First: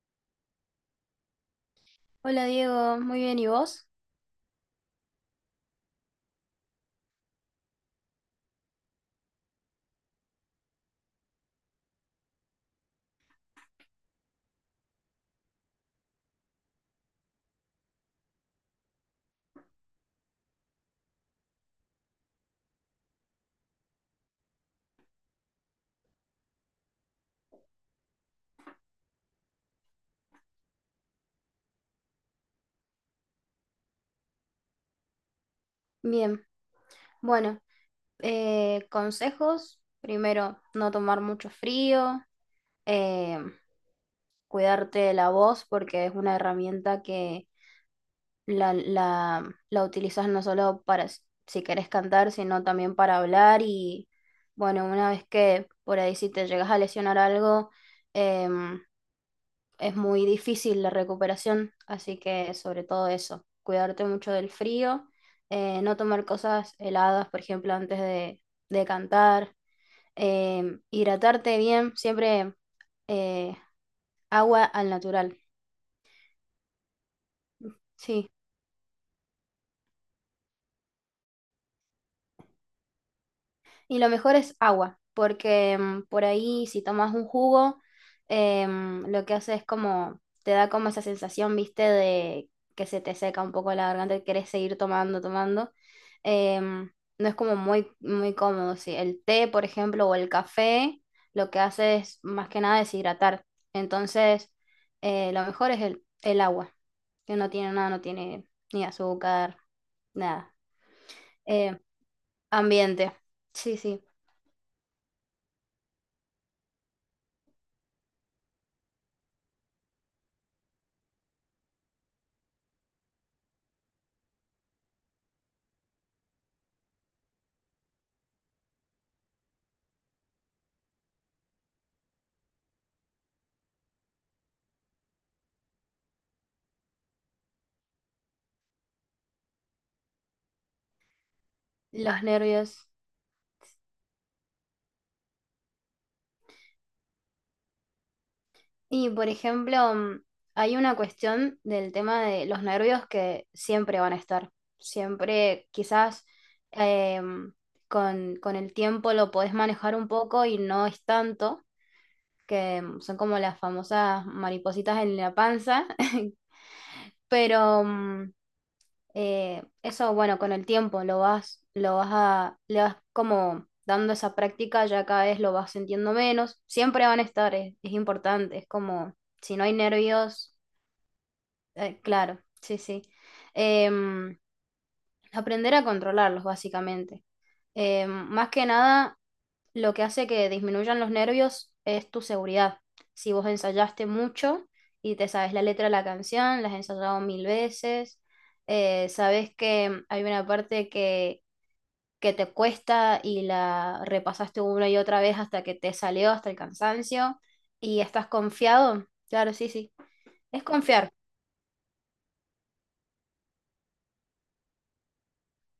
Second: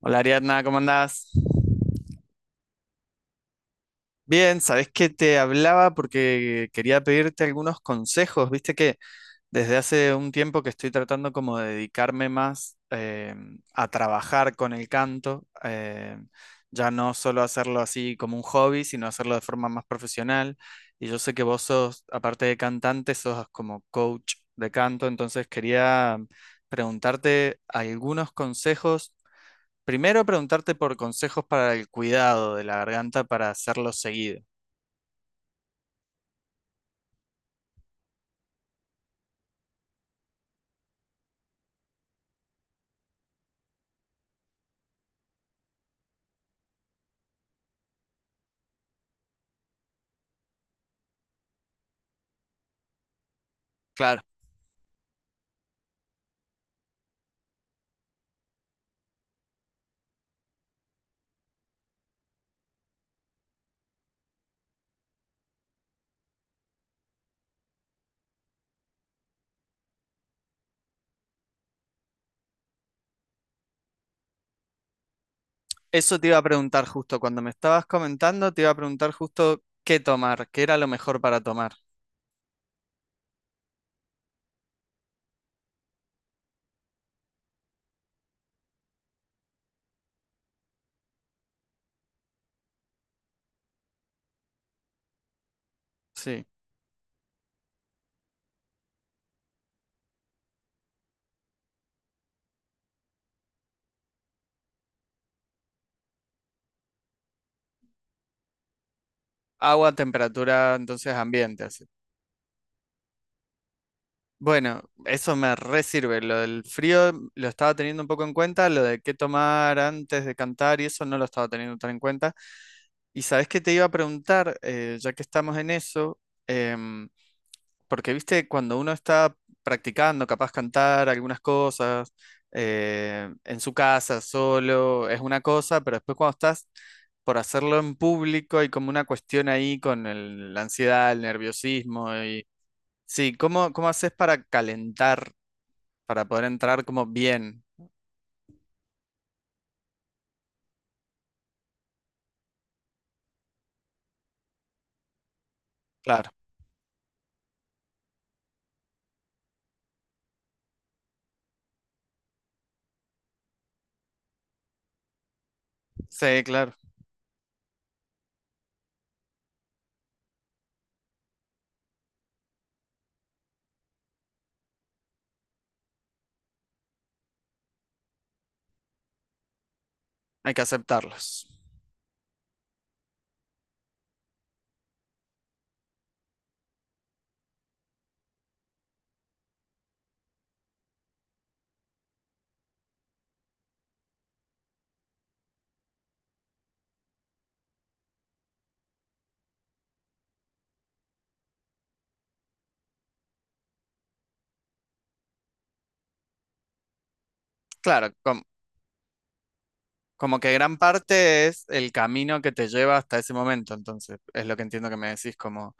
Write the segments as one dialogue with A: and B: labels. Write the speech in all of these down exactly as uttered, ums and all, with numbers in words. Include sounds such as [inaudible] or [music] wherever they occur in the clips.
A: Hola Ariadna, ¿cómo andás?
B: Hola Diego, muy bien, ¿y vos?
A: Bien, sabés que te hablaba porque quería pedirte algunos consejos. Viste que desde hace un tiempo que estoy tratando como de dedicarme más eh, a trabajar con el canto, eh, ya no solo hacerlo así como un hobby, sino hacerlo de forma más profesional. Y yo sé que vos sos, aparte de cantante, sos como coach de canto, entonces quería preguntarte algunos consejos. Primero preguntarte por consejos para el cuidado de la garganta para hacerlo seguido.
B: Bien, bueno, eh, consejos, primero, no tomar mucho frío, eh, cuidarte de la voz porque es una herramienta que la, la, la utilizas no solo para s- si querés cantar, sino también para hablar. Y
A: Claro,
B: bueno, una vez que por ahí si te llegas a lesionar algo, em, es muy difícil la recuperación, así que sobre todo eso, cuidarte mucho del frío, eh, no tomar cosas heladas, por ejemplo, antes de, de cantar, eh, hidratarte bien, siempre eh, agua al natural,
A: eso te iba a preguntar justo cuando me estabas
B: sí.
A: comentando, te iba a preguntar justo qué tomar, qué era lo mejor para tomar.
B: Y lo mejor es agua, porque mm, por ahí si tomas un jugo, em, lo que hace es como, te da como esa sensación, viste, de que se te seca un poco la garganta y querés seguir tomando, tomando.
A: Sí,
B: Em, no es como muy, muy cómodo, sí. El té, por ejemplo, o el café, lo que hace es más que nada deshidratar. Entonces, eh, lo mejor es el, el agua, que no tiene nada, no tiene ni azúcar,
A: agua,
B: nada.
A: temperatura, entonces ambiente,
B: Eh,
A: así.
B: ambiente, sí, sí.
A: Bueno, eso me re sirve. Lo del frío lo estaba teniendo un poco en cuenta, lo de qué tomar antes de cantar y eso no lo estaba teniendo tan en cuenta. Y sabes que te iba a preguntar, eh, ya que estamos en eso, em, porque, viste, cuando uno está practicando, capaz cantar algunas cosas, eh, en su casa, solo, es una cosa, pero después cuando estás por hacerlo en público hay como una cuestión ahí con el- la ansiedad, el nerviosismo
B: Los
A: y...
B: nervios.
A: Sí, ¿cómo, cómo haces para calentar, para poder entrar como bien?
B: Y por ejemplo, mm, hay una cuestión del tema de los nervios que siempre van a estar. Siempre, quizás
A: Claro,
B: em, con, con el tiempo lo podés manejar un poco y no es tanto, que mm, son como las famosas maripositas en la panza, [laughs]
A: sí, claro,
B: pero mm, Eh, eso, bueno, con el tiempo lo vas, lo vas a, le vas como dando esa práctica, ya cada vez lo vas sintiendo menos. Siempre van a estar, es, es importante, es como, si no hay
A: hay
B: nervios,
A: que aceptarlos.
B: eh, claro, sí, sí. Em, aprender a controlarlos, básicamente. Em, más que nada, lo que hace que disminuyan los nervios es tu seguridad. Si vos ensayaste mucho y te sabes la letra de la canción, la has ensayado mil veces, eh, sabes que hay una parte que, que te cuesta y la repasaste una y otra vez hasta que te salió, hasta el cansancio, y
A: Claro,
B: estás
A: com-
B: confiado, claro, sí, sí.
A: como que
B: Es
A: gran
B: confiar,
A: parte es el camino que te lleva hasta ese momento, entonces, es lo que entiendo que me decís como...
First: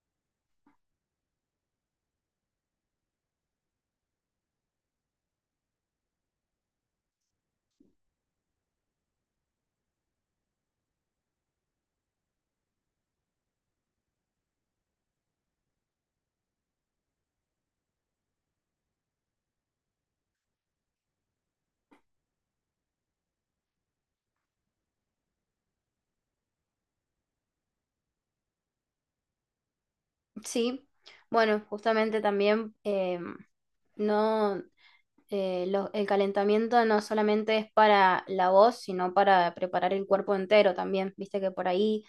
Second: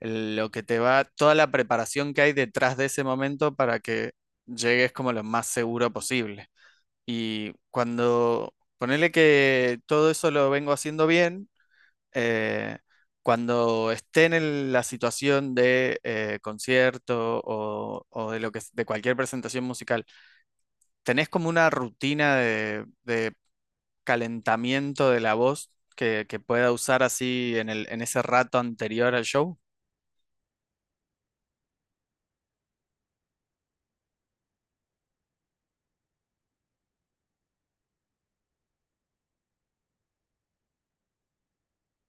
A: lo que te va, toda la preparación que hay detrás de ese momento para que llegues como lo más seguro posible. Y cuando ponele que todo eso lo vengo haciendo bien, eh, cuando esté en el- la situación de eh, concierto o, o de lo que, de cualquier presentación musical, ¿tenés como una rutina de, de calentamiento de la voz que, que pueda usar así en el, en ese rato anterior al show?
B: sí. Bueno, justamente también em, no, eh, lo- el calentamiento no solamente es para la voz, sino para preparar el cuerpo entero también. Viste que por ahí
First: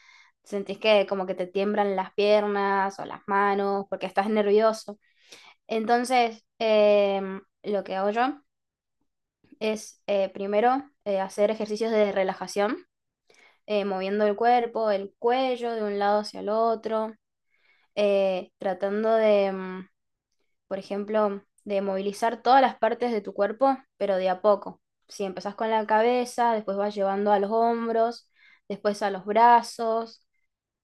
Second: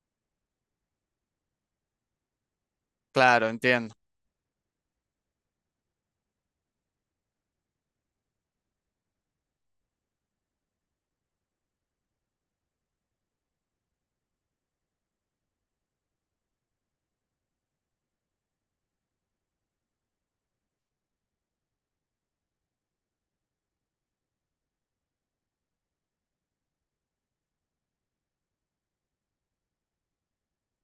B: sentís que como que te tiemblan las piernas o las
A: Claro,
B: manos
A: entiendo.
B: porque estás nervioso. Entonces, em, lo que hago yo es eh, primero eh, hacer ejercicios de relajación, eh, moviendo el cuerpo, el cuello de un lado hacia el otro, eh, tratando de, mm, por ejemplo, de movilizar todas las partes de tu cuerpo, pero de a poco. Si empezás con la cabeza, después vas llevando a los hombros, después a los brazos,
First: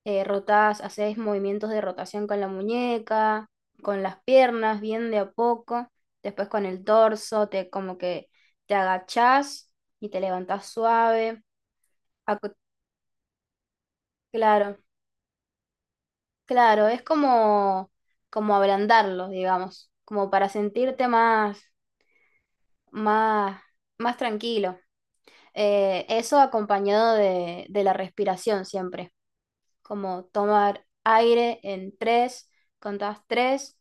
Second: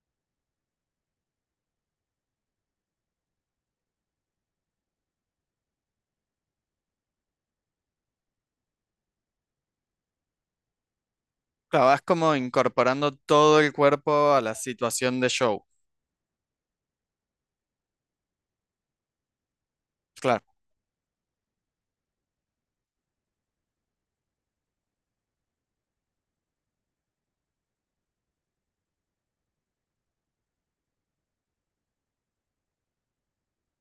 B: eh, rotás, hacés movimientos de rotación con la muñeca, con las piernas, bien de a poco, después con el torso, te como que te agachás y te levantás suave.
A: Claro, vas como
B: Acu-
A: incorporando todo el cuerpo a la
B: Claro,
A: situación de show.
B: claro, es como, como ablandarlos, digamos, como
A: Claro,
B: para sentirte más, más, más tranquilo. Eh, eso acompañado de, de la respiración siempre, como tomar aire en tres, contás tres,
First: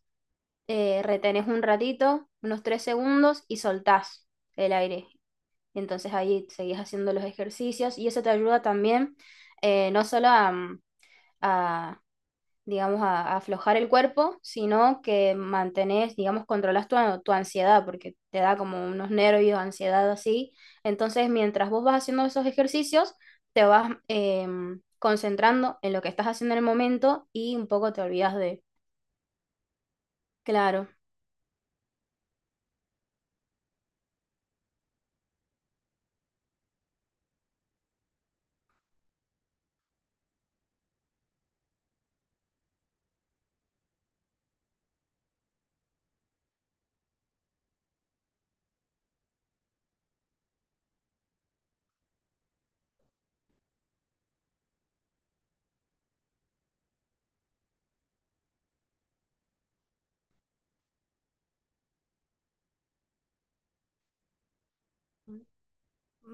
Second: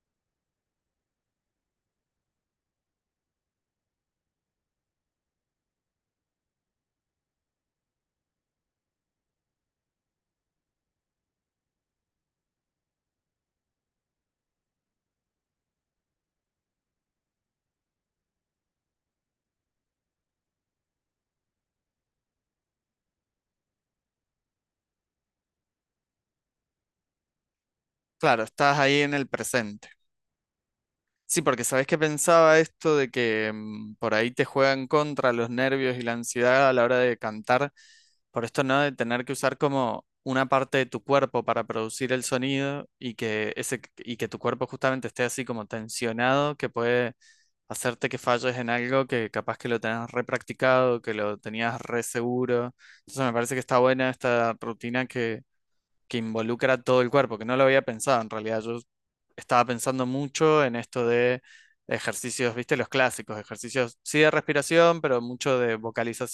B: eh, retenés un ratito, unos tres segundos y soltás el aire. Entonces ahí seguís haciendo los ejercicios y eso te ayuda también eh, no solo a, a digamos, a, a aflojar el cuerpo, sino que mantenés, digamos, controlás tu, tu ansiedad, porque te da como unos nervios, ansiedad así. Entonces, mientras vos vas haciendo esos ejercicios, te vas em, concentrando en lo que estás haciendo en el momento y un poco te olvidas
A: claro,
B: de,
A: estás ahí en el presente.
B: claro,
A: Sí, porque sabes que pensaba esto de que mm, por ahí te juegan contra los nervios y la ansiedad a la hora de cantar, por esto no de tener que usar como una parte de tu cuerpo para producir el sonido y que ese y que tu cuerpo justamente esté así como tensionado, que puede hacerte que falles en algo que capaz que lo tenías re practicado, que lo tenías re seguro. Entonces me parece que está buena esta rutina que involucra todo el cuerpo, que no lo había pensado en realidad. Yo estaba pensando mucho en esto de ejercicios, viste, los clásicos, ejercicios, sí de respiración, pero mucho de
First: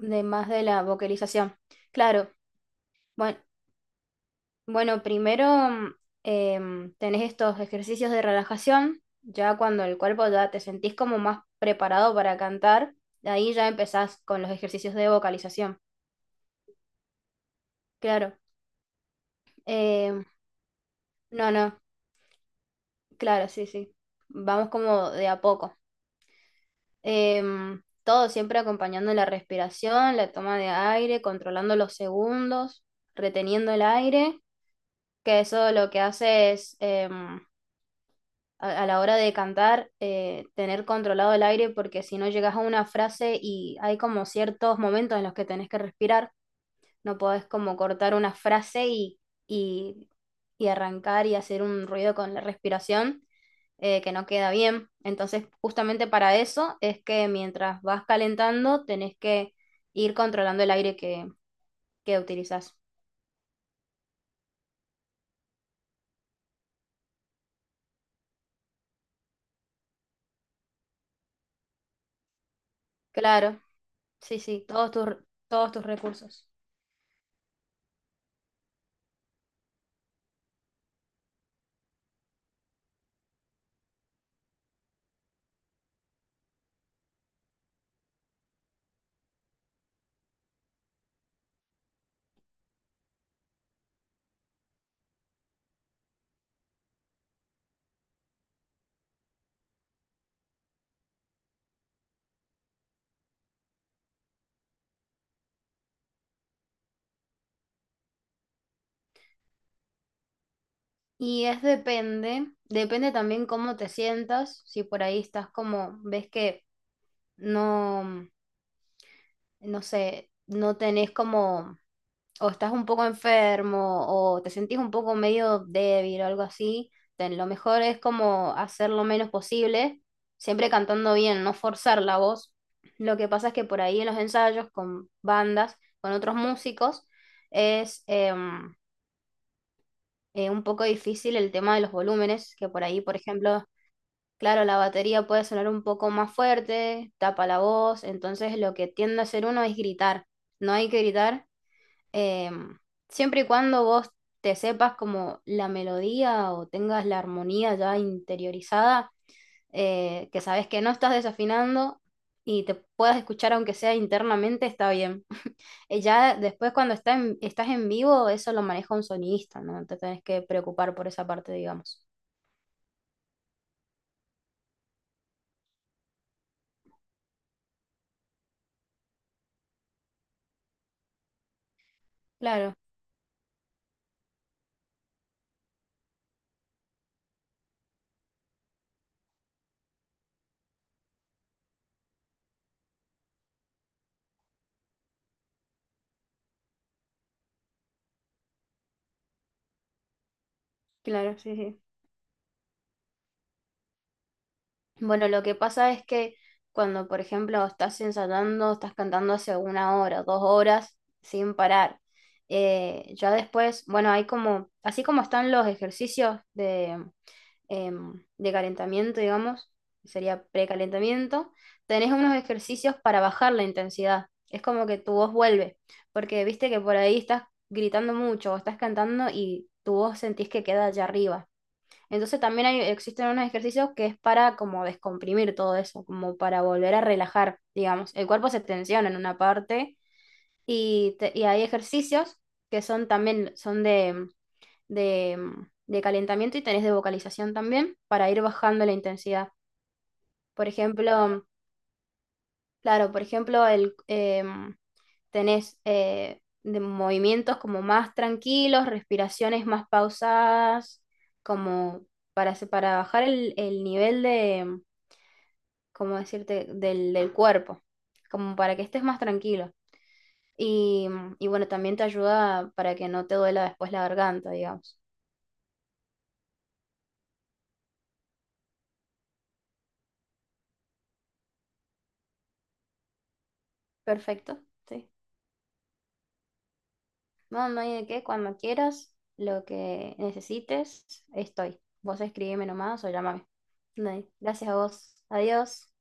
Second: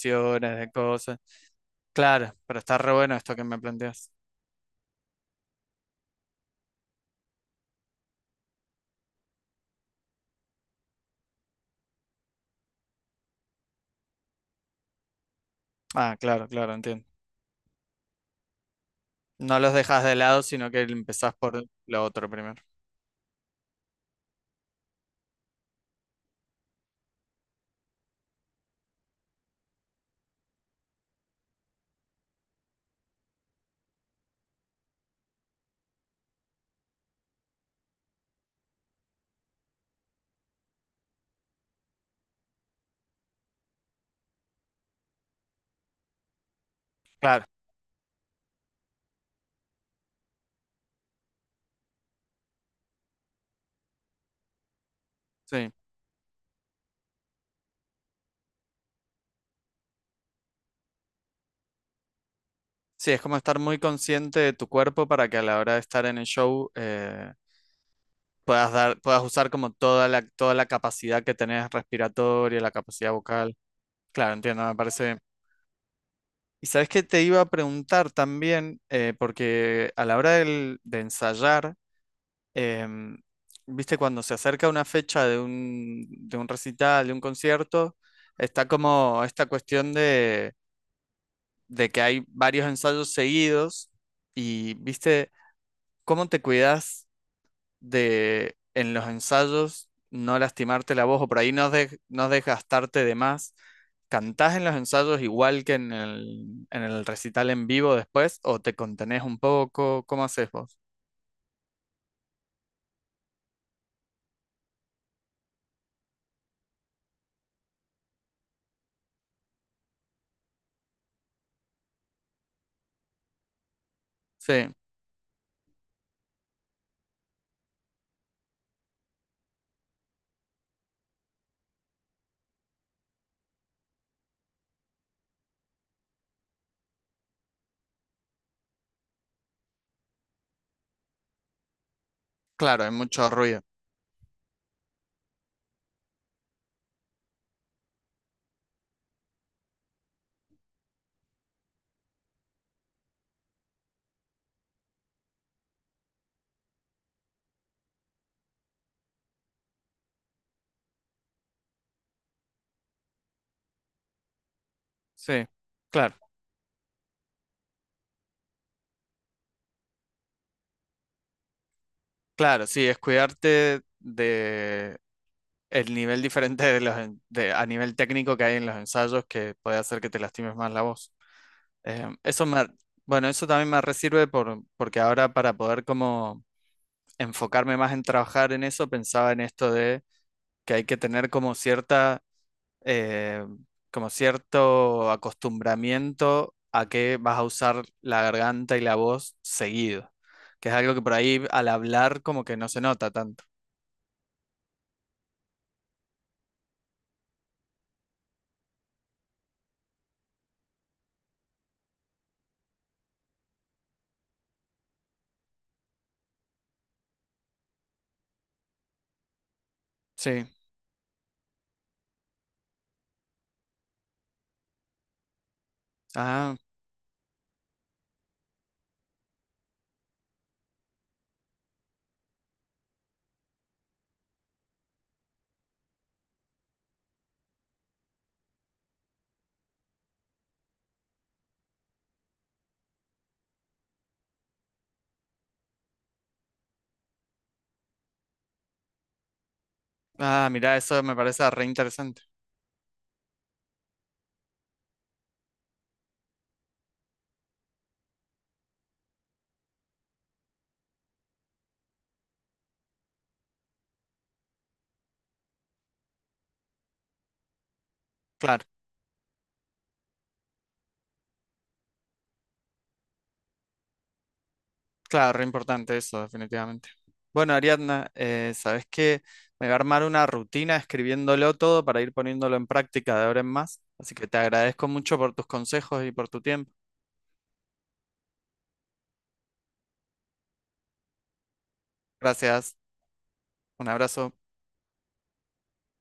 B: de más de
A: de
B: la
A: cosas.
B: vocalización. Claro,
A: Claro, pero está re bueno esto
B: bueno,
A: que me planteas.
B: bueno, primero mm, em, tenés estos ejercicios de relajación, ya cuando el cuerpo ya te sentís como más preparado para cantar, de ahí ya empezás con los ejercicios de vocalización.
A: Ah, claro, claro, entiendo.
B: Claro.
A: No los dejas de
B: Em,
A: lado, sino que empezás
B: no,
A: por
B: no,
A: lo otro primero.
B: claro, sí, sí. Vamos como de a poco. Em, todo siempre acompañando la respiración, la toma de aire, controlando los segundos, reteniendo el aire, que eso lo que hace es, em, a, a la hora de cantar, eh, tener controlado el aire, porque si no llegas a una frase y hay como ciertos momentos en los que tenés que respirar, no
A: Claro,
B: podés como cortar una frase y, y, y arrancar y hacer un ruido con la respiración eh, que no queda bien. Entonces,
A: sí.
B: justamente para eso es que mientras vas calentando, tenés que ir controlando el aire que, que utilizás.
A: Sí, es como estar muy consciente de tu cuerpo para que a la hora de estar en el show eh, puedas dar, puedas usar como toda la, toda la capacidad que tenés respiratoria, la capacidad vocal.
B: Claro,
A: Claro,
B: sí, sí,
A: entiendo, me
B: todos tus,
A: parece.
B: todos tus recursos.
A: Y sabes que te iba a preguntar también, eh, porque a la hora del- de ensayar, em, viste, cuando se acerca una fecha de un, de un recital, de un concierto, está como esta cuestión de, de que hay varios ensayos seguidos y, viste, ¿cómo te cuidas de en los ensayos no lastimarte la voz o por ahí no, de- no desgastarte de más? ¿Cantás en los ensayos igual que en el, en el recital en vivo después o te contenés un poco? ¿Cómo haces vos?
B: Y es depende, depende también cómo te sientas, si por ahí estás como, ves que no, no sé, no tenés como, o estás un poco enfermo, o te
A: Sí,
B: sentís un poco medio débil o algo así, ten- lo mejor es como hacer lo menos posible, siempre cantando bien, no forzar la voz. Lo que pasa es que por ahí en los ensayos con bandas, con otros músicos, es em, eh, un poco difícil el tema de los volúmenes, que
A: claro,
B: por
A: hay
B: ahí, por
A: mucho ruido.
B: ejemplo, Claro, la batería puede sonar un poco más fuerte, tapa la voz, entonces lo que tiende a hacer uno es gritar. No hay que gritar, eh, siempre y cuando vos te sepas como la melodía o tengas la armonía ya interiorizada, eh, que sabes que no estás desafinando y te puedas escuchar aunque sea internamente, está bien.
A: Sí,
B: [laughs] Eh,
A: claro,
B: Ya después cuando está en- estás en vivo, eso lo maneja un sonidista, no te tenés que preocupar por esa parte, digamos.
A: claro, sí, es cuidarte de el nivel diferente de los en- de- a nivel técnico que hay en los ensayos que puede hacer que te lastimes más la voz. Eh, eso me,
B: Claro,
A: bueno, eso también me resirve por, porque ahora para poder como enfocarme más en trabajar en eso, pensaba en esto de que hay que tener como cierta, eh, como cierto acostumbramiento a que vas a usar la garganta y la voz seguido, que es algo que por
B: claro,
A: ahí
B: sí,
A: al
B: sí.
A: hablar como que no se nota tanto.
B: Bueno, lo que pasa es que cuando, por ejemplo, estás ensayando, estás cantando hace una hora, dos horas, sin parar, eh, ya después, bueno, hay como, así como están los ejercicios de, em, de calentamiento, digamos, sería
A: Sí.
B: precalentamiento, tenés unos ejercicios para bajar la intensidad. Es como que tu voz vuelve, porque
A: Ah,
B: viste que por ahí estás gritando mucho o estás cantando y tu voz sentís que queda allá arriba. Entonces también hay, existen unos ejercicios que es para como descomprimir todo eso, como para volver a relajar, digamos. El cuerpo se tensiona en una parte y, te- y hay ejercicios que son también son de, de, de calentamiento y tenés de vocalización también para ir bajando la intensidad.
A: ah,
B: Por
A: mirá, eso
B: ejemplo,
A: me parece re interesante.
B: Claro, por ejemplo, el, em, tenés eh, de movimientos como más tranquilos, respiraciones más pausadas, como para, se- para bajar el, el nivel de, em, ¿cómo decirte?, del, del cuerpo, como
A: Claro.
B: para que estés más tranquilo. Y, y bueno, también te ayuda para que no te duela después la garganta, digamos.
A: Claro, re importante eso, definitivamente. Bueno, Ariadna, eh, ¿sabes qué? Me va a armar una rutina escribiéndolo todo para ir poniéndolo en práctica de ahora en más. Así que te
B: Perfecto,
A: agradezco
B: sí.
A: mucho por tus consejos y por tu tiempo.
B: Mamá, ¿y de qué? Cuando quieras, lo que necesites, estoy. Vos escribime
A: Gracias,
B: nomás o llámame.
A: un
B: Dale,
A: abrazo.
B: Gracias a vos. Adiós.